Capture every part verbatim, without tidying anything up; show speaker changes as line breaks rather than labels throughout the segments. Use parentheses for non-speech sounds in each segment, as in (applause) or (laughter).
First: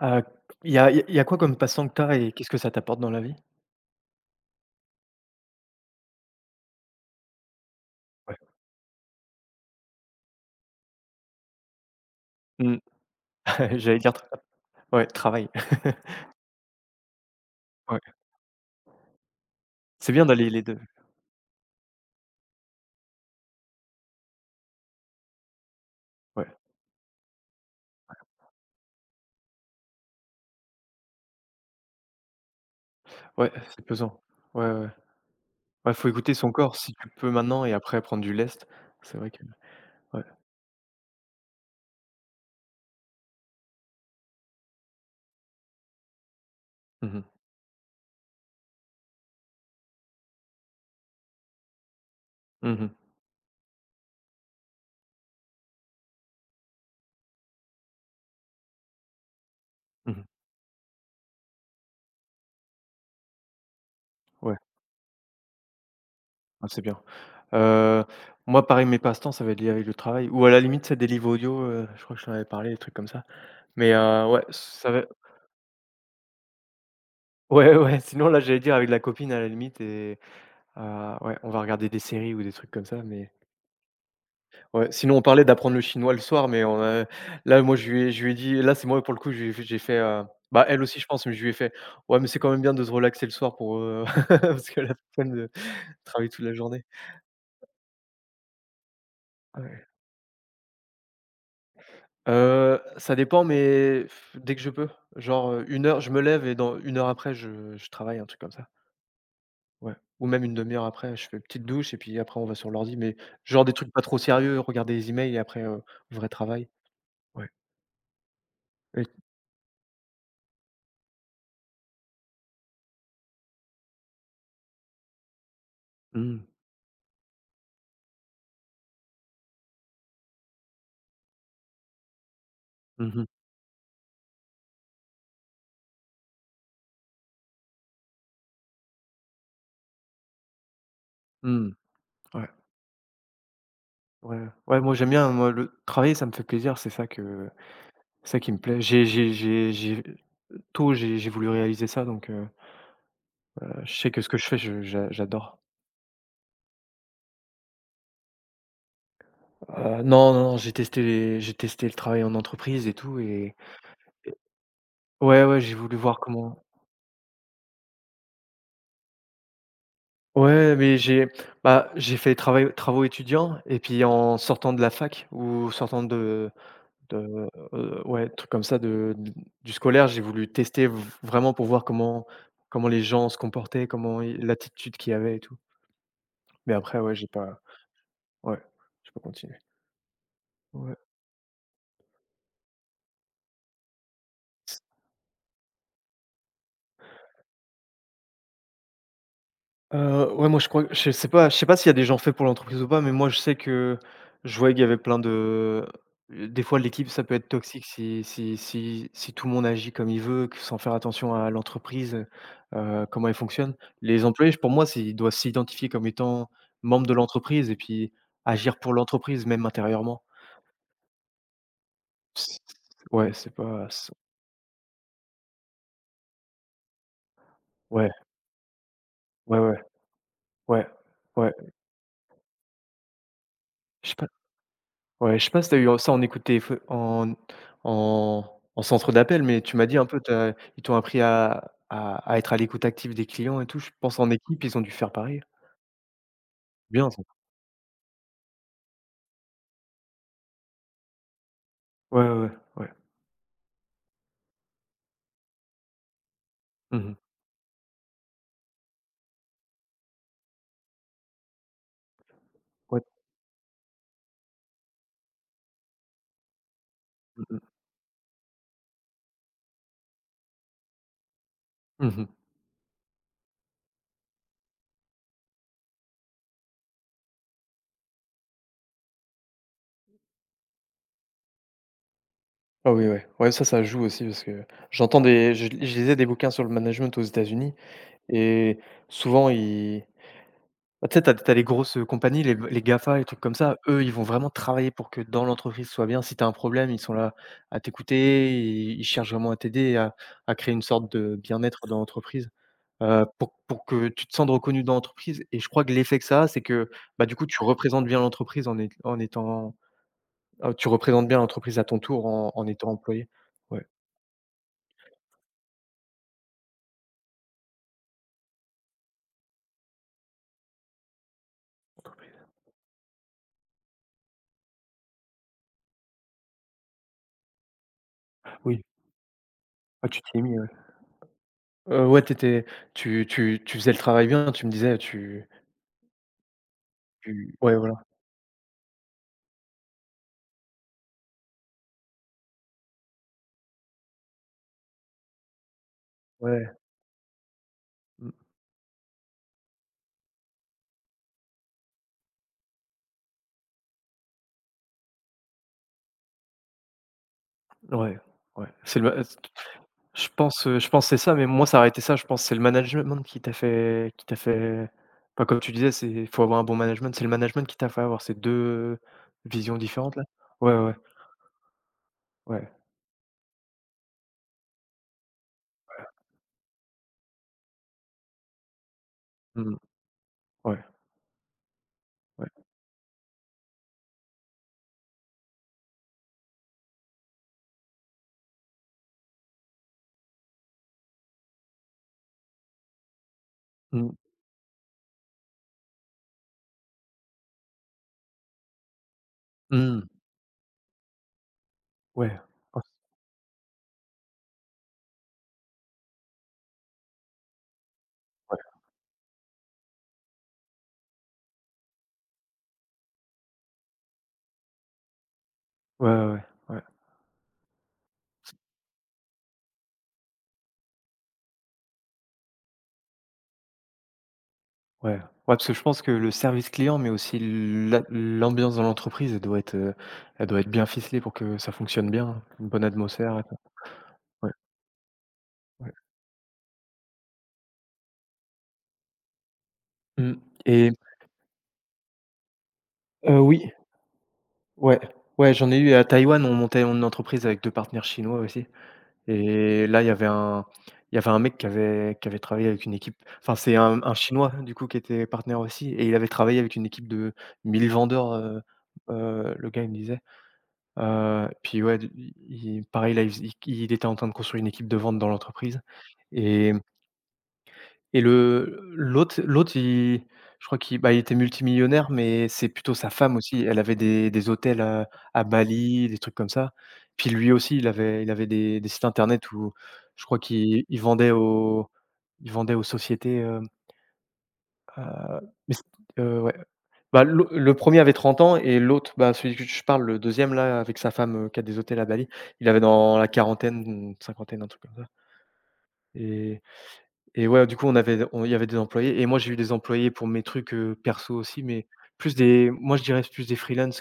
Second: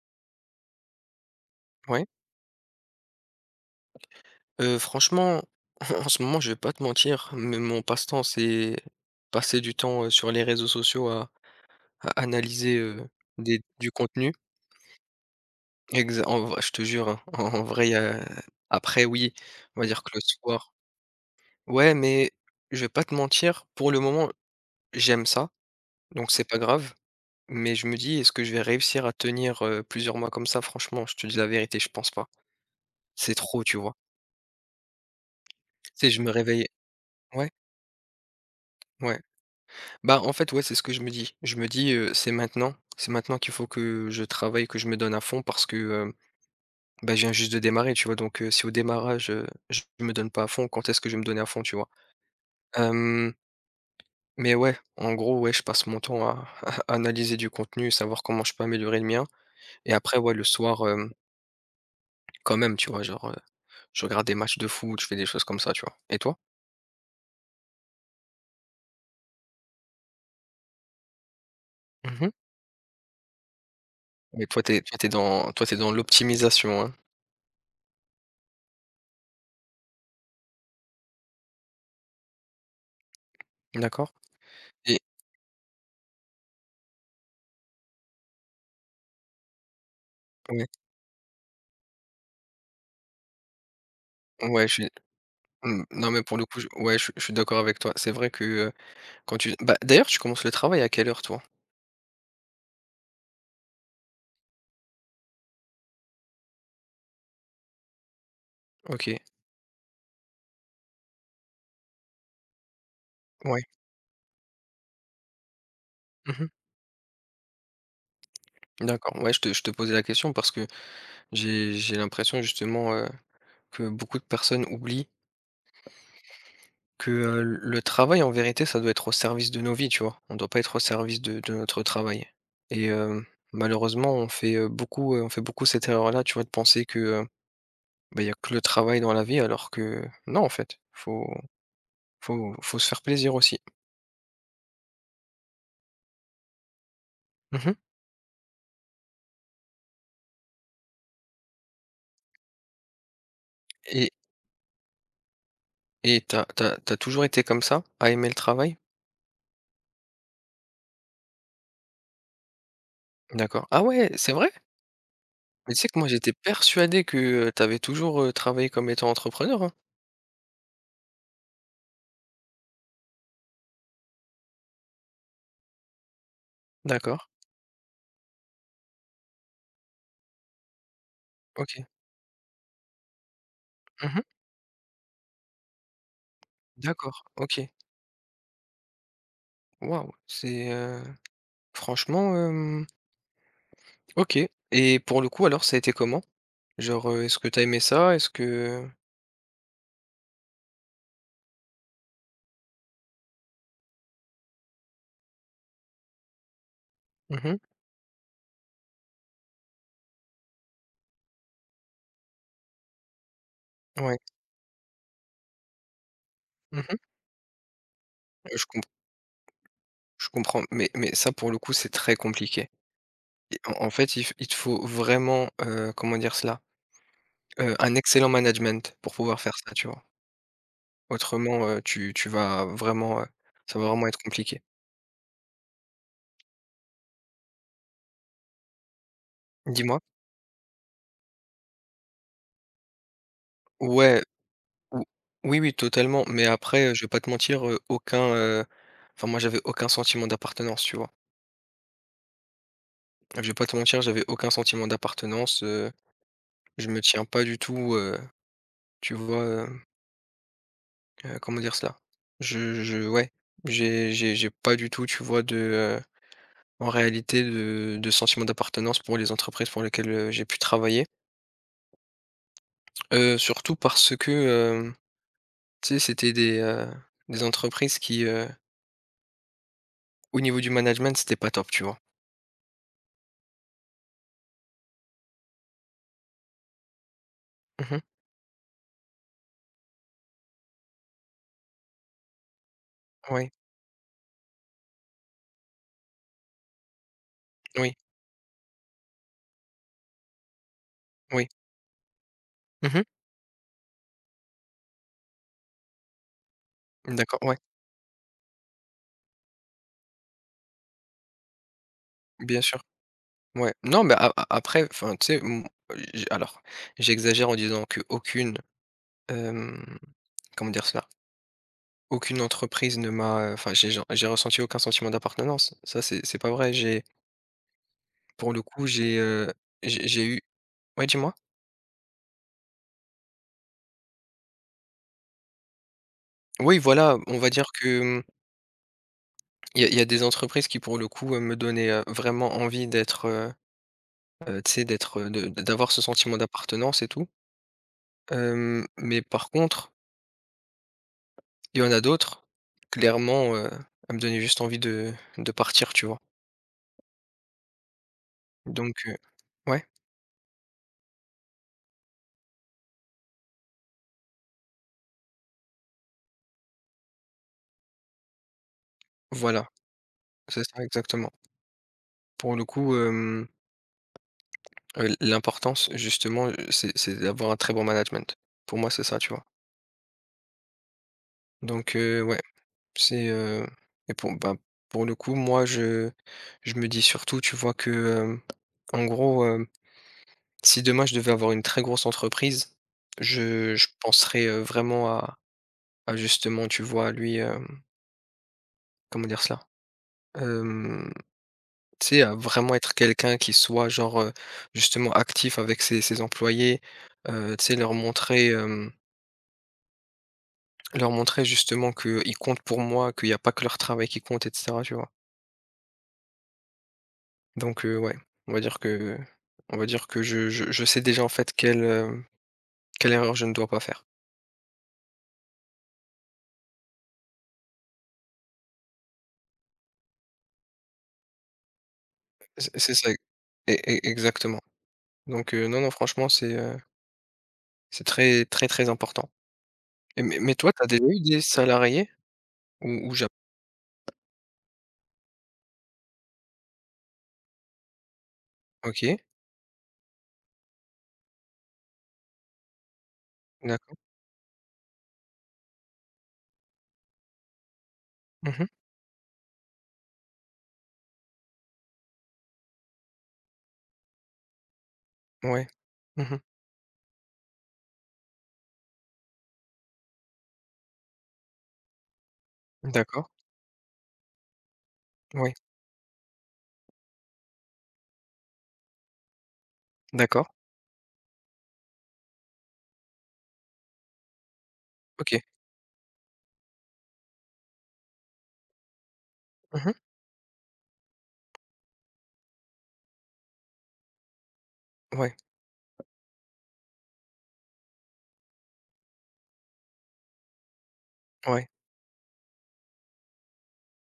Heu, il y a il y a quoi comme passe-temps que
Ouais,
t'as et qu'est-ce que ça t'apporte dans la vie?
heu, franchement, (laughs) en ce moment, je vais pas te mentir, mais mon passe-temps,
Ouais.
c'est passer du temps, heu, sur les réseaux sociaux à à
Mmh.
analyser, heu, des
(laughs)
du
J'allais dire tra
contenu.
ouais, travail.
Exa
(laughs)
En vrai, je te jure, hein, en en vrai, y
Ouais.
a après oui, on va dire que
C'est
le
bien d'aller les
soir
deux.
ouais, mais je vais pas te mentir, pour le moment, j'aime ça, donc c'est
Ouais.
pas grave, mais je me dis: «Est-ce que je vais réussir à tenir, heu, plusieurs mois comme ça?» Franchement, je te dis la vérité, je pense pas. C'est
Ouais,
trop, tu
c'est
vois?
pesant. Ouais, ouais.
Tu
Ouais, faut
sais, je me
écouter son
réveille
corps si tu peux
ouais,
maintenant et après prendre du lest.
ouais.
C'est vrai que
Bah,
ouais.
en fait, ouais, c'est ce que je me dis. Je me dis, heu, c'est maintenant. C'est maintenant qu'il faut que je travaille, que je me donne à fond parce que, heu, bah,
Mmh
je
mh.
viens juste de démarrer, tu vois? Donc, heu, si au démarrage, heu, je me donne pas à fond, quand est-ce que je vais me donner à fond, tu vois?
Mmh.
Hem, mais ouais, en gros, ouais, je passe mon temps à (laughs) à analyser du contenu, savoir comment je peux améliorer le mien et après,
Mmh.
ouais, le soir, hem, quand même, tu vois? Genre, heu, je regarde des
Ouais,
matchs de foot, je fais des choses comme ça, tu vois? Et toi?
ah, c'est bien. Heu, Moi pareil, mes passe-temps, ça va être lié avec le travail ou à la limite, c'est des livres audio, heu, je crois que je
Mmh.
t'en avais parlé, des trucs comme ça. Mais heu, ouais,
Mais toi, t'es
ça
toi,
va
t'es dans toi, t'es dans l'optimisation, hein?
ouais, ouais, sinon là, j'allais dire avec la copine à la limite et ah ouais, on va regarder des séries ou des trucs comme ça, mais
D'accord.
ouais,
Et
sinon on parlait d'apprendre le chinois le soir, mais on a là, moi, je lui ai je lui ai dit là, c'est moi pour le coup, je j'ai fait, heu, bah,
ouais,
elle aussi, je pense, mais je lui ai fait: «Ouais, mais c'est quand même bien de se relaxer le soir pour, heu, (laughs)
ouais,
parce
je
que
suis
la flemme de
Mmh, non, mais
travailler
pour
toute
le
la
coup, je
journée».
ouais, je suis je suis d'accord avec toi. C'est vrai que, heu, quand tu bah,
Ouais.
d'ailleurs, tu commences le travail à quelle heure, toi?
Heu, ça dépend, mais f- dès que je peux. Genre, heu, une heure, je me lève et dans une heure après, je je travaille, un truc comme ça.
OK,
Ouais, ou même une demi heure après, je fais une petite douche et puis après on va sur l'ordi, mais
ouais.
genre des trucs pas trop sérieux, regarder les emails et après, heu, vrai
Mmh.
travail. Ouais. Oui.
D'accord, ouais, je te je te posais la question parce que j'ai j'ai l'impression justement, heu, que beaucoup de personnes oublient
Mmh.
que, heu, le travail, en vérité, ça doit être au service de nos vies, tu vois? On doit pas être au service de de notre travail et
Mmh
hem,
mh.
malheureusement, on fait, heu, beaucoup, heu, on fait beaucoup cette erreur-là, tu vois, de penser que, heu, bah, il y a que le travail dans la vie alors que non, en fait, faut
Mmh. Ouais,
faut faut se faire plaisir aussi.
ouais, ouais, moi j'aime bien, moi le travailler ça me fait plaisir, c'est ça que
Mmh.
c'est ça qui me plaît. J'ai j'ai j'ai j'ai tôt j'ai j'ai voulu réaliser ça donc heu, heu, je
Et
sais que ce que je fais, je j'a j'adore.
Et t'as t'as t'as toujours été comme ça, à aimer le travail?
Heu, non, non, non, j'ai testé les j'ai testé le travail en entreprise et tout et
D'accord. Ah ouais, c'est
et
vrai?
ouais, ouais,
Mais
j'ai
tu sais
voulu
que moi
voir
j'étais
comment
persuadé que, heu, tu toujours, heu, travaillé comme étant entrepreneur, hein?
ouais, mais j'ai bah, j'ai fait travail travaux étudiants et puis en sortant de la fac ou sortant de
D'accord,
De, heu, ouais, truc comme ça de d du scolaire, j'ai voulu tester v vraiment pour
OK.
voir comment comment les gens se comportaient, comment
Mmh.
i l'attitude qu'il y avait et tout. Mais après, ouais,
D'accord,
j'ai pas
OK.
ouais, j'ai pas continué.
Waouh, c'est,
Ouais.
heu, franchement, hem, OK et pour le coup alors ça a été comment? Genre, heu, est-ce que t'as aimé ça? Est-ce que
Heu, ouais, moi, je crois je sais pas je sais pas s'il y a des gens faits pour l'entreprise ou pas, mais moi, je sais que je voyais qu'il y avait plein de des fois, l'équipe, ça peut être
Mhm.
toxique si si si si tout le monde agit comme il veut, que sans faire attention à l'entreprise, heu comment elle fonctionne.
Ouais.
Les employés, pour moi, c'est ils doivent s'identifier comme étant
Mhm. Mh.
membres de l'entreprise et puis
Je
agir
comp
pour l'entreprise, même intérieurement.
je comprends, mais mais ça pour le coup c'est très
C
compliqué
ouais, c'est
et en
pas
en
c
fait il f il te faut vraiment, heu, comment dire cela? Heu, un
ouais,
excellent management pour pouvoir faire
ouais,
ça,
ouais,
tu vois?
ouais, ouais.
Autrement, heu, tu tu vas vraiment, heu, ça va vraiment
Je
être compliqué.
Ouais, je sais pas si tu as eu ça en écoute téléf en en en centre d'appel, mais tu m'as dit
Dis-moi?
un peu, tu ils t'ont appris à à à être à l'écoute active des clients et tout. Je pense
Ouais,
en équipe, ils ont dû
ou
faire pareil.
oui, oui, totalement, mais après, heu, je vais
Bien
pas
ça.
te mentir, heu, aucun, heu, enfin moi j'avais aucun sentiment d'appartenance, tu vois?
Ouais, ouais, ouais, ouais.
Je vais pas te mentir, j'avais aucun sentiment d'appartenance, heu, je me
Mmh.
tiens pas du tout, heu, tu vois, hem, heu, comment dire cela? Je
Ouais.
je Ouais, j'ai j'ai j'ai pas du tout, tu vois, de, heu, en réalité
Mmh mh.
de de sentiment d'appartenance pour les entreprises pour lesquelles, heu, j'ai pu travailler.
Mmh.
Heu, surtout parce que, tu sais, c'était des, heu, des entreprises qui, heu, au niveau du management, c'était pas top, tu vois?
Ah oui, ouais. Ouais, ça, ça joue aussi parce que j'entends des je je lisais des bouquins sur le management aux États-Unis
Mmh mh.
et souvent ils bah, tu sais, t'as as les grosses compagnies, les les GAFA, les trucs
Ouais,
comme ça, eux, ils vont vraiment travailler pour que dans l'entreprise ce soit bien. Si t'as un problème, ils sont là à
oui,
t'écouter, ils ils cherchent vraiment à t'aider à à créer une sorte de
oui.
bien-être dans l'entreprise,
Mmh.
heu, pour pour que tu te sentes reconnu dans l'entreprise et je crois que l'effet que ça a, c'est que bah, du
D'accord,
coup,
ouais,
tu représentes bien l'entreprise en ét en étant heu, tu représentes bien l'entreprise à ton tour en
bien
en
sûr.
étant employé.
Ouais.
Ouais,
Non, mais a a après, enfin, tu sais, mmh, j alors, j'exagère en disant qu'aucune, hem, comment dire cela? Aucune entreprise ne m'a, euh, enfin, j'ai gen j'ai ressenti aucun sentiment d'appartenance. Ça, c'est c'est pas vrai. J'ai Pour le
oui.
coup, j'ai, heu, j'ai
Ah, tu
j'ai
t'y
eu
es mis, ouais.
ouais, dis-moi?
Heu, ouais, tu tu tu tu faisais le travail bien, tu me disais, tu
Oui, voilà, on va
tu
dire
ouais, voilà,
que, mmh, il y a y a des entreprises qui, pour le coup, heu, me donnaient, heu, vraiment envie d'être, heu, tu sais, d'être, heu, de d'avoir ce sentiment
ouais.
d'appartenance et tout.
Mmh.
Hem, mais par contre, il y en a d'autres, clairement, heu, à me donner juste envie de de partir, tu vois?
Ouais, ouais,
Donc
c'est le
heu,
ma
ouais,
je pense, heu, je pense que c'est ça, mais moi ça a été ça, je pense, que c'est le management qui t'a fait qui t'a fait enfin, comme tu disais, c'est faut avoir un bon management, c'est le management qui t'a fait avoir ces deux
voilà,
visions différentes là?
c'est
Ouais,
ça
ouais,
exactement. Pour le
ouais,
coup, hem, heu, l'importance justement, heu, c'est c'est d'avoir un très bon management. Pour moi, c'est ça, tu vois?
mmh, ouais,
Donc heu, ouais,
ouais,
c'est, heu et pour bah, pour le coup, moi, je je me dis surtout, tu vois, que, hem, en gros, hem si demain je devais avoir une très grosse entreprise, je je
mmh,
penserais, heu, vraiment à à justement, tu vois, lui, hem, comment dire cela?
mmh,
Hem, Tu sais, à
ouais,
vraiment
oh,
être quelqu'un qui soit genre, heu, justement actif avec ses ses employés, heu, tu sais, leur montrer,
ouais,
hem, leur montrer justement qu'ils comptent pour moi, qu'il n'y a pas que leur travail qui compte et cetera, tu vois?
ouais, ouais, ouais, ouais, ouais,
Donc heu, ouais, on va dire que on va dire que je je je sais déjà en fait quelle, heu, quelle erreur je ne dois pas faire.
ouais, parce que je pense que le service client, mais aussi l'a l'ambiance dans l'entreprise, elle doit être, heu, elle doit être bien ficelée pour que ça fonctionne bien, une
C'est
bonne
c'est ça,
atmosphère et tout.
e e
Ouais,
exactement. Donc heu, non, non,
ouais,
franchement, c'est, heu, c'est très, très, très important. Et
mmh
mais mais toi, tu as
et
déjà eu des salariés ou ou ja
heu, oui ouais, ouais, j'en ai eu à Taïwan, on montait une entreprise avec deux partenaires chinois aussi
OK,
et là, il y avait un il y avait un mec qui avait qui avait travaillé avec une équipe enfin, c'est
d'accord.
un un Chinois, du coup, qui était partenaire aussi et il avait travaillé avec une équipe de mille vendeurs, heu
Mmh.
heu, le gars, il me disait, heu, puis ouais, d i pareil, là, il il il était en train de construire une équipe de vente dans
Ouais.
l'entreprise
Mmh.
et et le l'autre l'autre, il je crois qu'il bah, il était multimillionnaire, mais c'est plutôt sa
D'accord.
femme aussi. Elle avait des des hôtels, heu, à
Ouais.
Bali, des trucs comme ça. Puis lui aussi, il avait il avait des des sites internet où je crois
D'accord.
qu'il il vendait aux il vendait aux sociétés, hem, heu,
OK.
mais c heu, ouais. Bah, l'au le premier avait trente ans et l'autre, bah, celui que je
Mmh.
parle, le deuxième là, avec sa femme, heu, qui a des hôtels à Bali, il avait dans la quarantaine, cinquantaine, un truc comme ça
Ouais,
et et ouais, du coup, on avait on il y avait des employés et moi, j'ai eu des employés pour mes trucs, heu, perso aussi,
ouais.
mais plus des moi, je dirais plus des freelances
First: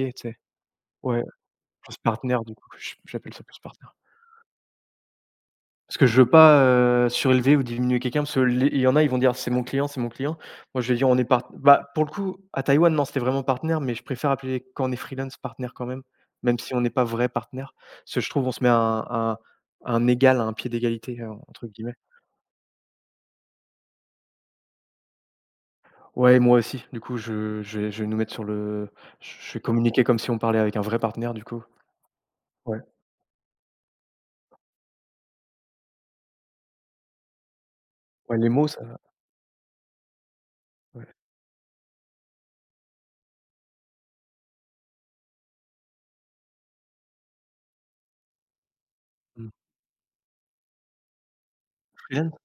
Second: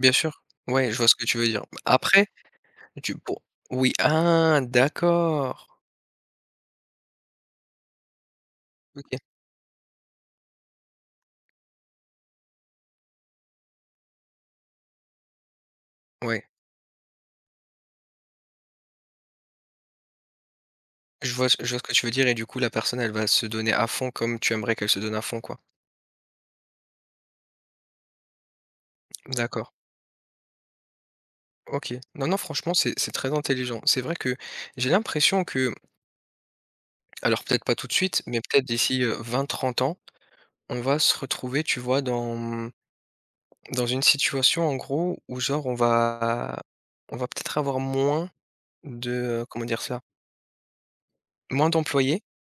Bien
tu sais?
sûr. Ouais, je vois ce
Ouais,
que tu veux dire.
plus
Après,
partenaire du coup, j
tu
j'appelle
pour
ça plus
oui,
partenaire.
ah d'accord!
Parce que je veux pas, heu, surélever ou diminuer quelqu'un parce qu'il y en a, ils vont
OK.
dire: «C'est mon client, c'est mon client». Moi, je vais dire: «On est part» bah, pour le coup, à Taïwan, non, c'était vraiment partenaire, mais je préfère appeler quand on est freelance, partenaire quand même,
Ouais.
même si on n'est pas vrai partenaire. Parce que je trouve on se met à un à un à un égal, à un pied d'égalité, heu,
Je vois ce
entre
je vois ce que
guillemets.
tu veux dire et du coup, la personne, elle va se donner à fond comme tu aimerais qu'elle se donne à fond, quoi.
Ouais, moi aussi. Du coup, je je vais je vais nous mettre sur le je vais
D'accord.
communiquer comme si on parlait avec un vrai partenaire, du coup.
OK. Non, non, franchement,
Ouais,
c'est c'est très intelligent. C'est vrai que j'ai l'impression que alors peut-être pas tout de suite,
ouais,
mais
les
peut-être
mots,
d'ici,
ça
heu, vingt trente ans, on va
ouais.
se retrouver, tu vois, dans, mmh, dans une situation en gros où genre on va on va peut-être avoir moins de, heu,
Mmh.
comment dire ça, Moins d'employés,
Freelance?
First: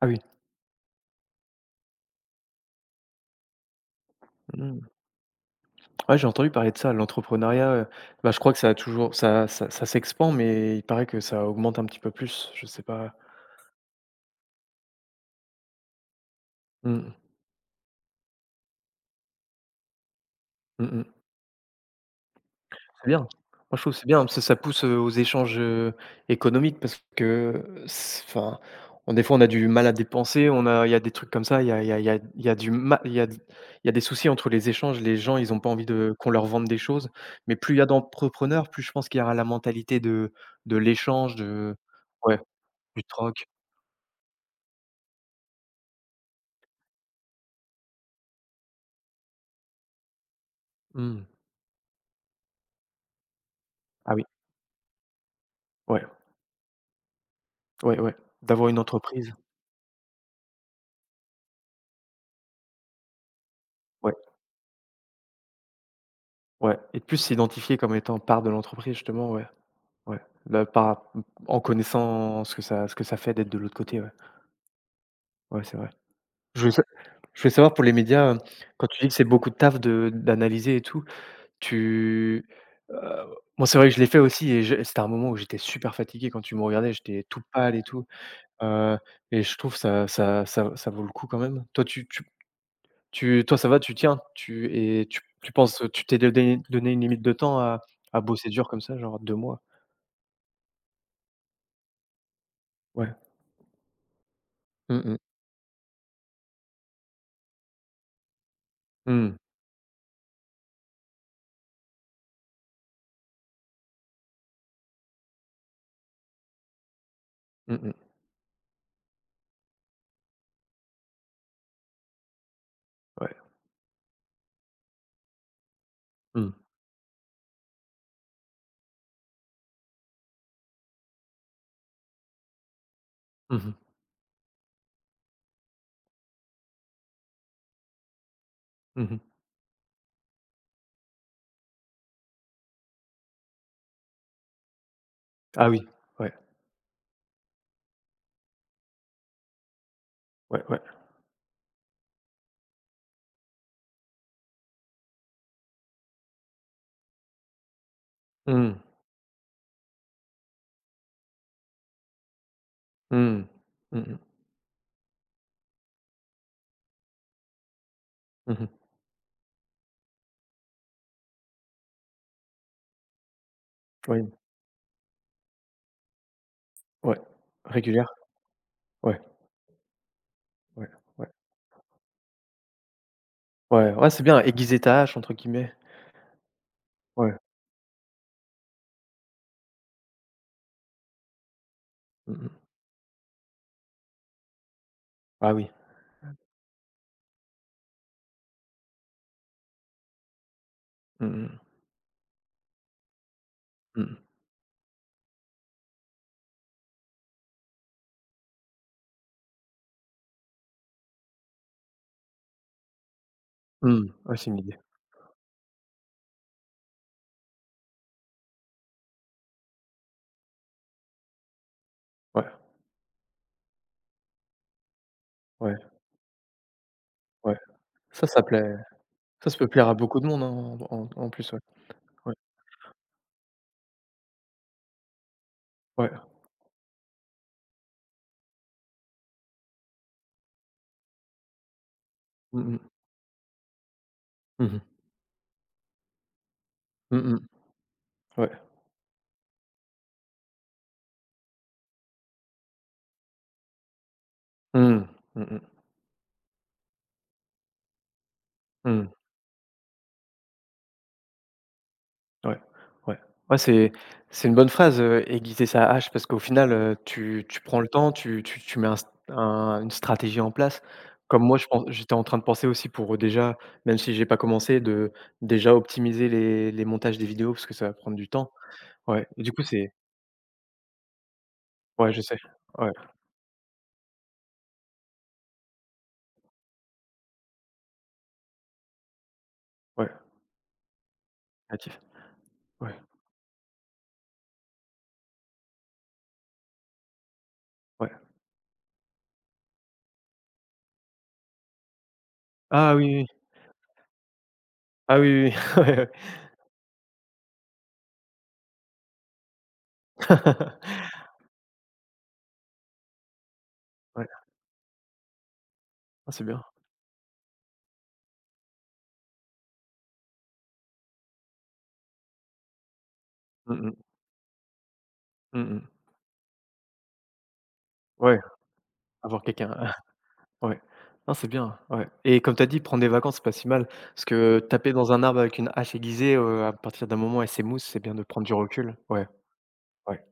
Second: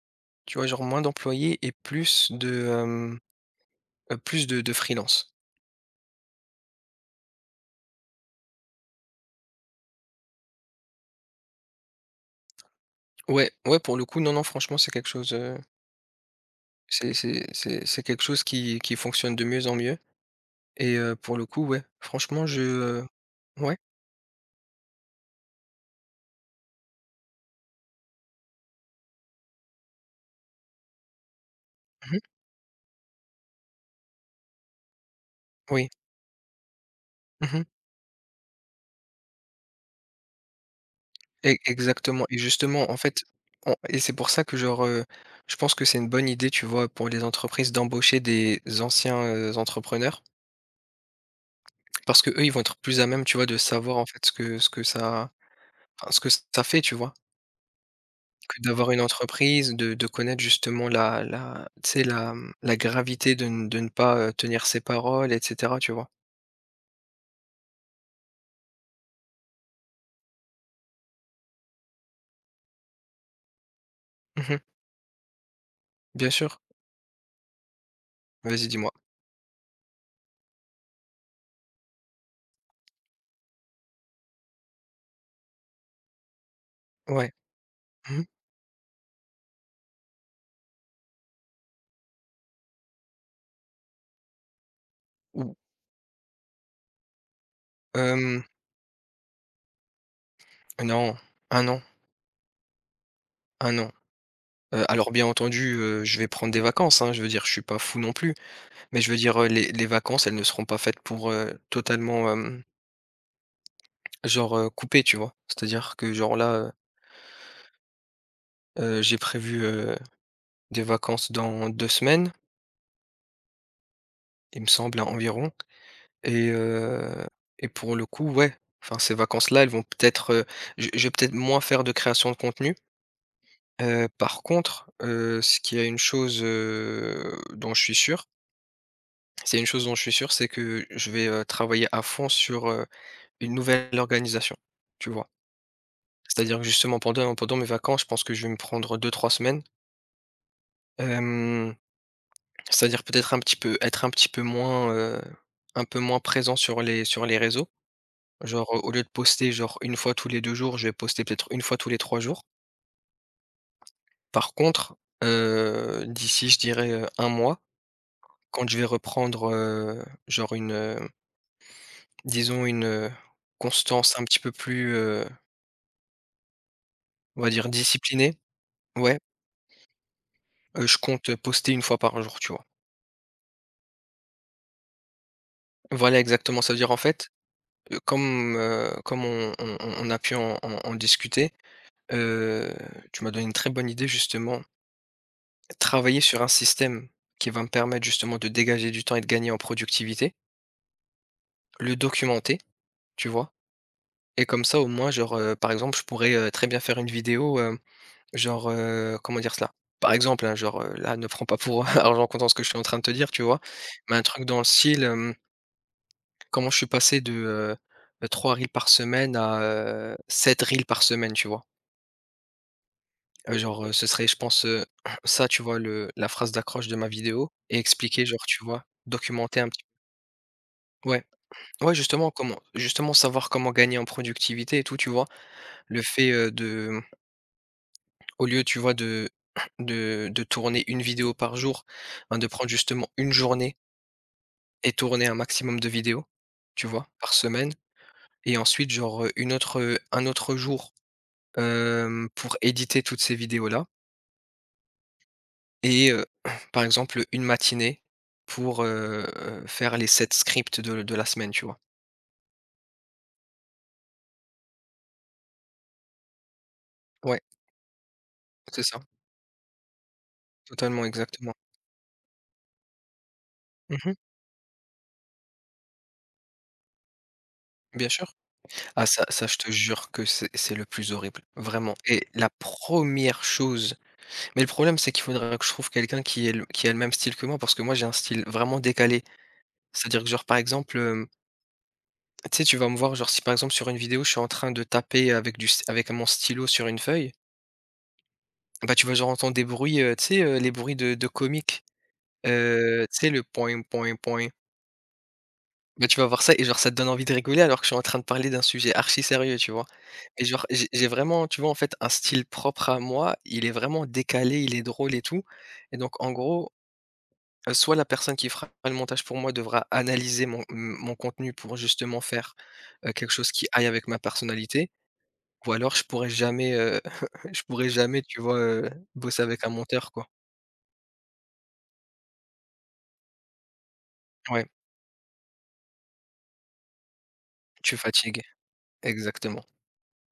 Ah oui.
tu vois? Genre moins d'employés et plus de, hem, heu, plus de de
Mmh.
freelance.
Ouais, j'ai entendu parler de ça, l'entrepreneuriat, heu, bah, je crois que ça a toujours ça ça ça s'expand, mais il paraît que ça augmente un petit peu plus, je sais pas.
Ouais, ouais pour le coup non, non franchement c'est quelque chose, heu,
Mmh
c'est
mh.
c'est c'est c'est quelque chose qui qui fonctionne de mieux en mieux et
Mmh.
heu, pour le coup ouais, franchement je, heu
C'est bien. Moi,
ouais.
je trouve que c'est bien, parce que ça pousse, heu, aux échanges, heu, économiques parce que, s enfin, on des fois, on a du mal à dépenser, on a il y a des trucs comme ça, il y a il y a il y a
Mmh.
il y a du ma il y a il y a des soucis entre les échanges, les gens, ils ont pas envie
Oui.
de qu'on leur vende des choses, mais
Mmh.
plus il y a d'entrepreneurs, plus je pense qu'il y aura la mentalité de de l'échange,
E
de
Exactement et
ouais,
justement, en
du
fait,
troc.
on et c'est pour ça que genre, heu, je pense que c'est une bonne idée, tu vois, pour les entreprises d'embaucher des anciens, heu, entrepreneurs
Mmh.
parce que eux ils vont être plus à même, tu vois, de savoir, en
Ah oui,
fait, ce que ce que ça
ouais,
enfin, ce que ça fait, tu vois?
ouais, ouais,
Que
d'avoir une
d'avoir une
entreprise,
entreprise, de de connaître justement la la tu sais, la, mmh, la gravité de ne de ne
ouais,
pas, heu, tenir ses paroles et cetera, tu vois?
ouais et de plus s'identifier comme étant part de l'entreprise, justement, ouais. Ouais, là, par mmh, en connaissant ce que ça ce que ça fait d'être de l'autre côté, ouais.
Mmh.
Ouais, c'est vrai.
Bien sûr.
Je voulais sa je voulais savoir pour les médias, heu,
Vas-y,
quand
dis-moi.
tu dis que c'est beaucoup de taf de d'analyser et tout, tu, heu, moi, c'est vrai que je l'ai fait aussi et je c'était un moment où j'étais super fatigué quand tu me regardais, j'étais
Ouais.
tout pâle et tout,
Mmh.
heu et je trouve ça ça ça ça vaut le coup quand même. Toi, tu tu tu toi, ça va, tu tiens, tu et tu
Ou,
tu penses, tu t'es donné donné une limite de temps à à
hem,
bosser dur comme ça, genre deux mois?
non, un an,
Ouais.
un an. Heu,
Mmh
alors
mh.
bien entendu, heu, je vais prendre des vacances, hein, je veux dire, je suis pas fou non plus, mais je veux
Mmh.
dire, heu, les les vacances, elles ne seront pas faites pour, heu, totalement, hem, genre, heu, couper, tu vois? C'est-à-dire que genre là, heu
Mmh mh.
heu, j'ai prévu, heu, des vacances dans deux semaines,
Ouais.
il me semble, hein, environ et
Mmh.
heu et pour le coup, ouais, enfin ces vacances-là, elles vont peut-être, heu, je je vais peut-être moins faire de création de contenu.
Mmh mh.
Heu, par contre, heu, ce qui est une chose, heu, dont je suis sûr
Mmh mh.
c'est une chose dont je suis sûr, c'est que je vais, heu, travailler à fond sur, heu, une nouvelle organisation, tu vois?
Ah oui, ouais,
C'est-à-dire que justement pendant pendant mes vacances, je pense que je vais me prendre deux-trois semaines,
ouais, ouais.
hem, c'est-à-dire peut-être un petit peu être un petit peu moins, heu, un peu moins présent sur les sur les réseaux. Genre,
Mmh.
euh, au lieu de poster genre une fois tous les deux jours, je vais poster peut-être une fois tous les trois jours.
Mmh. Mmh mh.
Par contre, heu, d'ici je dirais, heu, un mois,
Mmh
quand
mh.
je vais reprendre, heu, genre une, heu, disons une, heu, constance un
Oui,
petit peu plus, heu
ouais.
on va dire
Régulière?
discipliné, ouais,
Ouais,
heu,
ouais,
je
ouais.
compte, poster une fois par jour, tu vois?
Ouais, ouais, c'est bien, «aiguiser ta hache» entre guillemets.
Voilà exactement, ça veut dire en fait,
Ouais.
heu, comme, heu, comme on on on on a pu en en en discuter,
Mmh mh.
heu, tu m'as donné une très bonne idée justement,
Ah oui.
travailler sur un système qui va me permettre justement de dégager du temps et de gagner en productivité,
Mmh mh.
le documenter, tu vois?
Mmh mh.
Et comme ça au moins genre, heu, par exemple je pourrais, heu, très bien faire une vidéo, hem, genre, heu, comment dire cela? Par exemple, hein, genre, heu, là ne prends pas pour (laughs) argent comptant ce que je suis en train de te dire, tu vois?
Mmh.
Mais un
Ouais,
truc
c'est une
dans le
idée.
style, comment je suis passé de, heu heu, trois reels par semaine à, heu, sept reels par semaine, tu vois?
Ouais,
Heu, genre, heu, ce serait, je pense, heu, (clears throat) ça, tu
ouais,
vois, le la phrase d'accroche de ma vidéo
ouais.
et expliquer,
Ça, ça
genre, tu
plaît
vois?
ça, ça
Documenter
peut
un petit
plaire à beaucoup de monde, hein, en
peu.
en
Ouais.
en plus, ouais.
Ouais, justement,
Ouais,
comment justement savoir comment gagner en productivité et tout, tu vois? Le
ouais.
fait, heu, de, mmh, au lieu, tu vois, de (clears throat) de de tourner une vidéo par jour, ben, de prendre
Mmh mh.
justement une journée
Mmh mh.
et tourner un maximum de vidéos, tu vois?
Mmh
Par
mh.
semaine
Ouais.
et ensuite, genre, heu, une autre, heu, un autre jour hem, pour éditer toutes ces vidéos-là
Mmh. Mmh mh.
et heu, (clears throat) par exemple, une matinée pour,
Mmh.
heu, faire les sept scripts de de la semaine, tu vois?
Ouais, ouais. Ouais, c'est c'est une bonne phrase, heu, aiguiser sa hache parce qu'au final, heu,
Ouais,
tu tu prends le temps, tu tu tu
c'est
mets un
ça,
st un une stratégie en place.
totalement,
Comme
exactement.
moi, je pense j'étais en train de penser aussi pour, heu, déjà, même
Mmh.
si j'ai pas commencé, de déjà optimiser les les montages des vidéos parce que ça va
Bien
prendre du
sûr.
temps.
Ah ça
Ouais et
ça
du
je
coup,
te
c'est
jure que c'est c'est le plus horrible, vraiment.
ouais, je
Et
sais.
la
Ouais,
première chose Mais le problème, c'est qu'il faudrait que je trouve quelqu'un qui est le qui a le même style que moi parce que moi, j'ai un style vraiment décalé.
ouais,
C'est-à-dire que genre, par exemple, hem,
créatif.
tu sais, tu vas
Ouais,
me voir, genre, si par exemple sur une vidéo, je suis en train de taper avec du st avec mon stylo sur une feuille.
ouais.
Bah, tu vas genre entendre des bruits, heu, tu sais, heu, les bruits de de comiques,
Ah
heu,
oui,
tu
oui,
sais le
oui.
point point point.
Ah oui, oui, oui. (laughs) Ouais,
Bah,
ouais.
tu vas voir ça et genre ça te donne envie de rigoler alors que je suis en train de parler d'un sujet archi sérieux, tu vois? Et genre j'ai j'ai
(laughs)
vraiment, tu vois, en fait, un style propre à moi, il est vraiment
Ouais.
décalé, il est drôle et tout. Et donc en
Ah, c'est bien.
gros, heu, soit la personne qui fera le montage pour moi devra analyser mon m mon contenu pour justement faire, heu, quelque chose qui
Mmh
aille
mh.
avec ma personnalité ou
Mmh mh.
alors je pourrais jamais, heu, (laughs) je pourrais jamais,
Ouais,
tu vois, heu, bosser
avoir
avec un
quelqu'un.
monteur, quoi.
Ouais. Non, c'est bien, ouais et comme tu as dit, prendre des vacances, c'est pas si mal parce que
Ouais.
taper dans un arbre avec une hache aiguisée, heu, à partir d'un moment, elle s'émousse,
Tu
c'est bien de
fatigues,
prendre du recul. Ouais,
exactement.
ouais.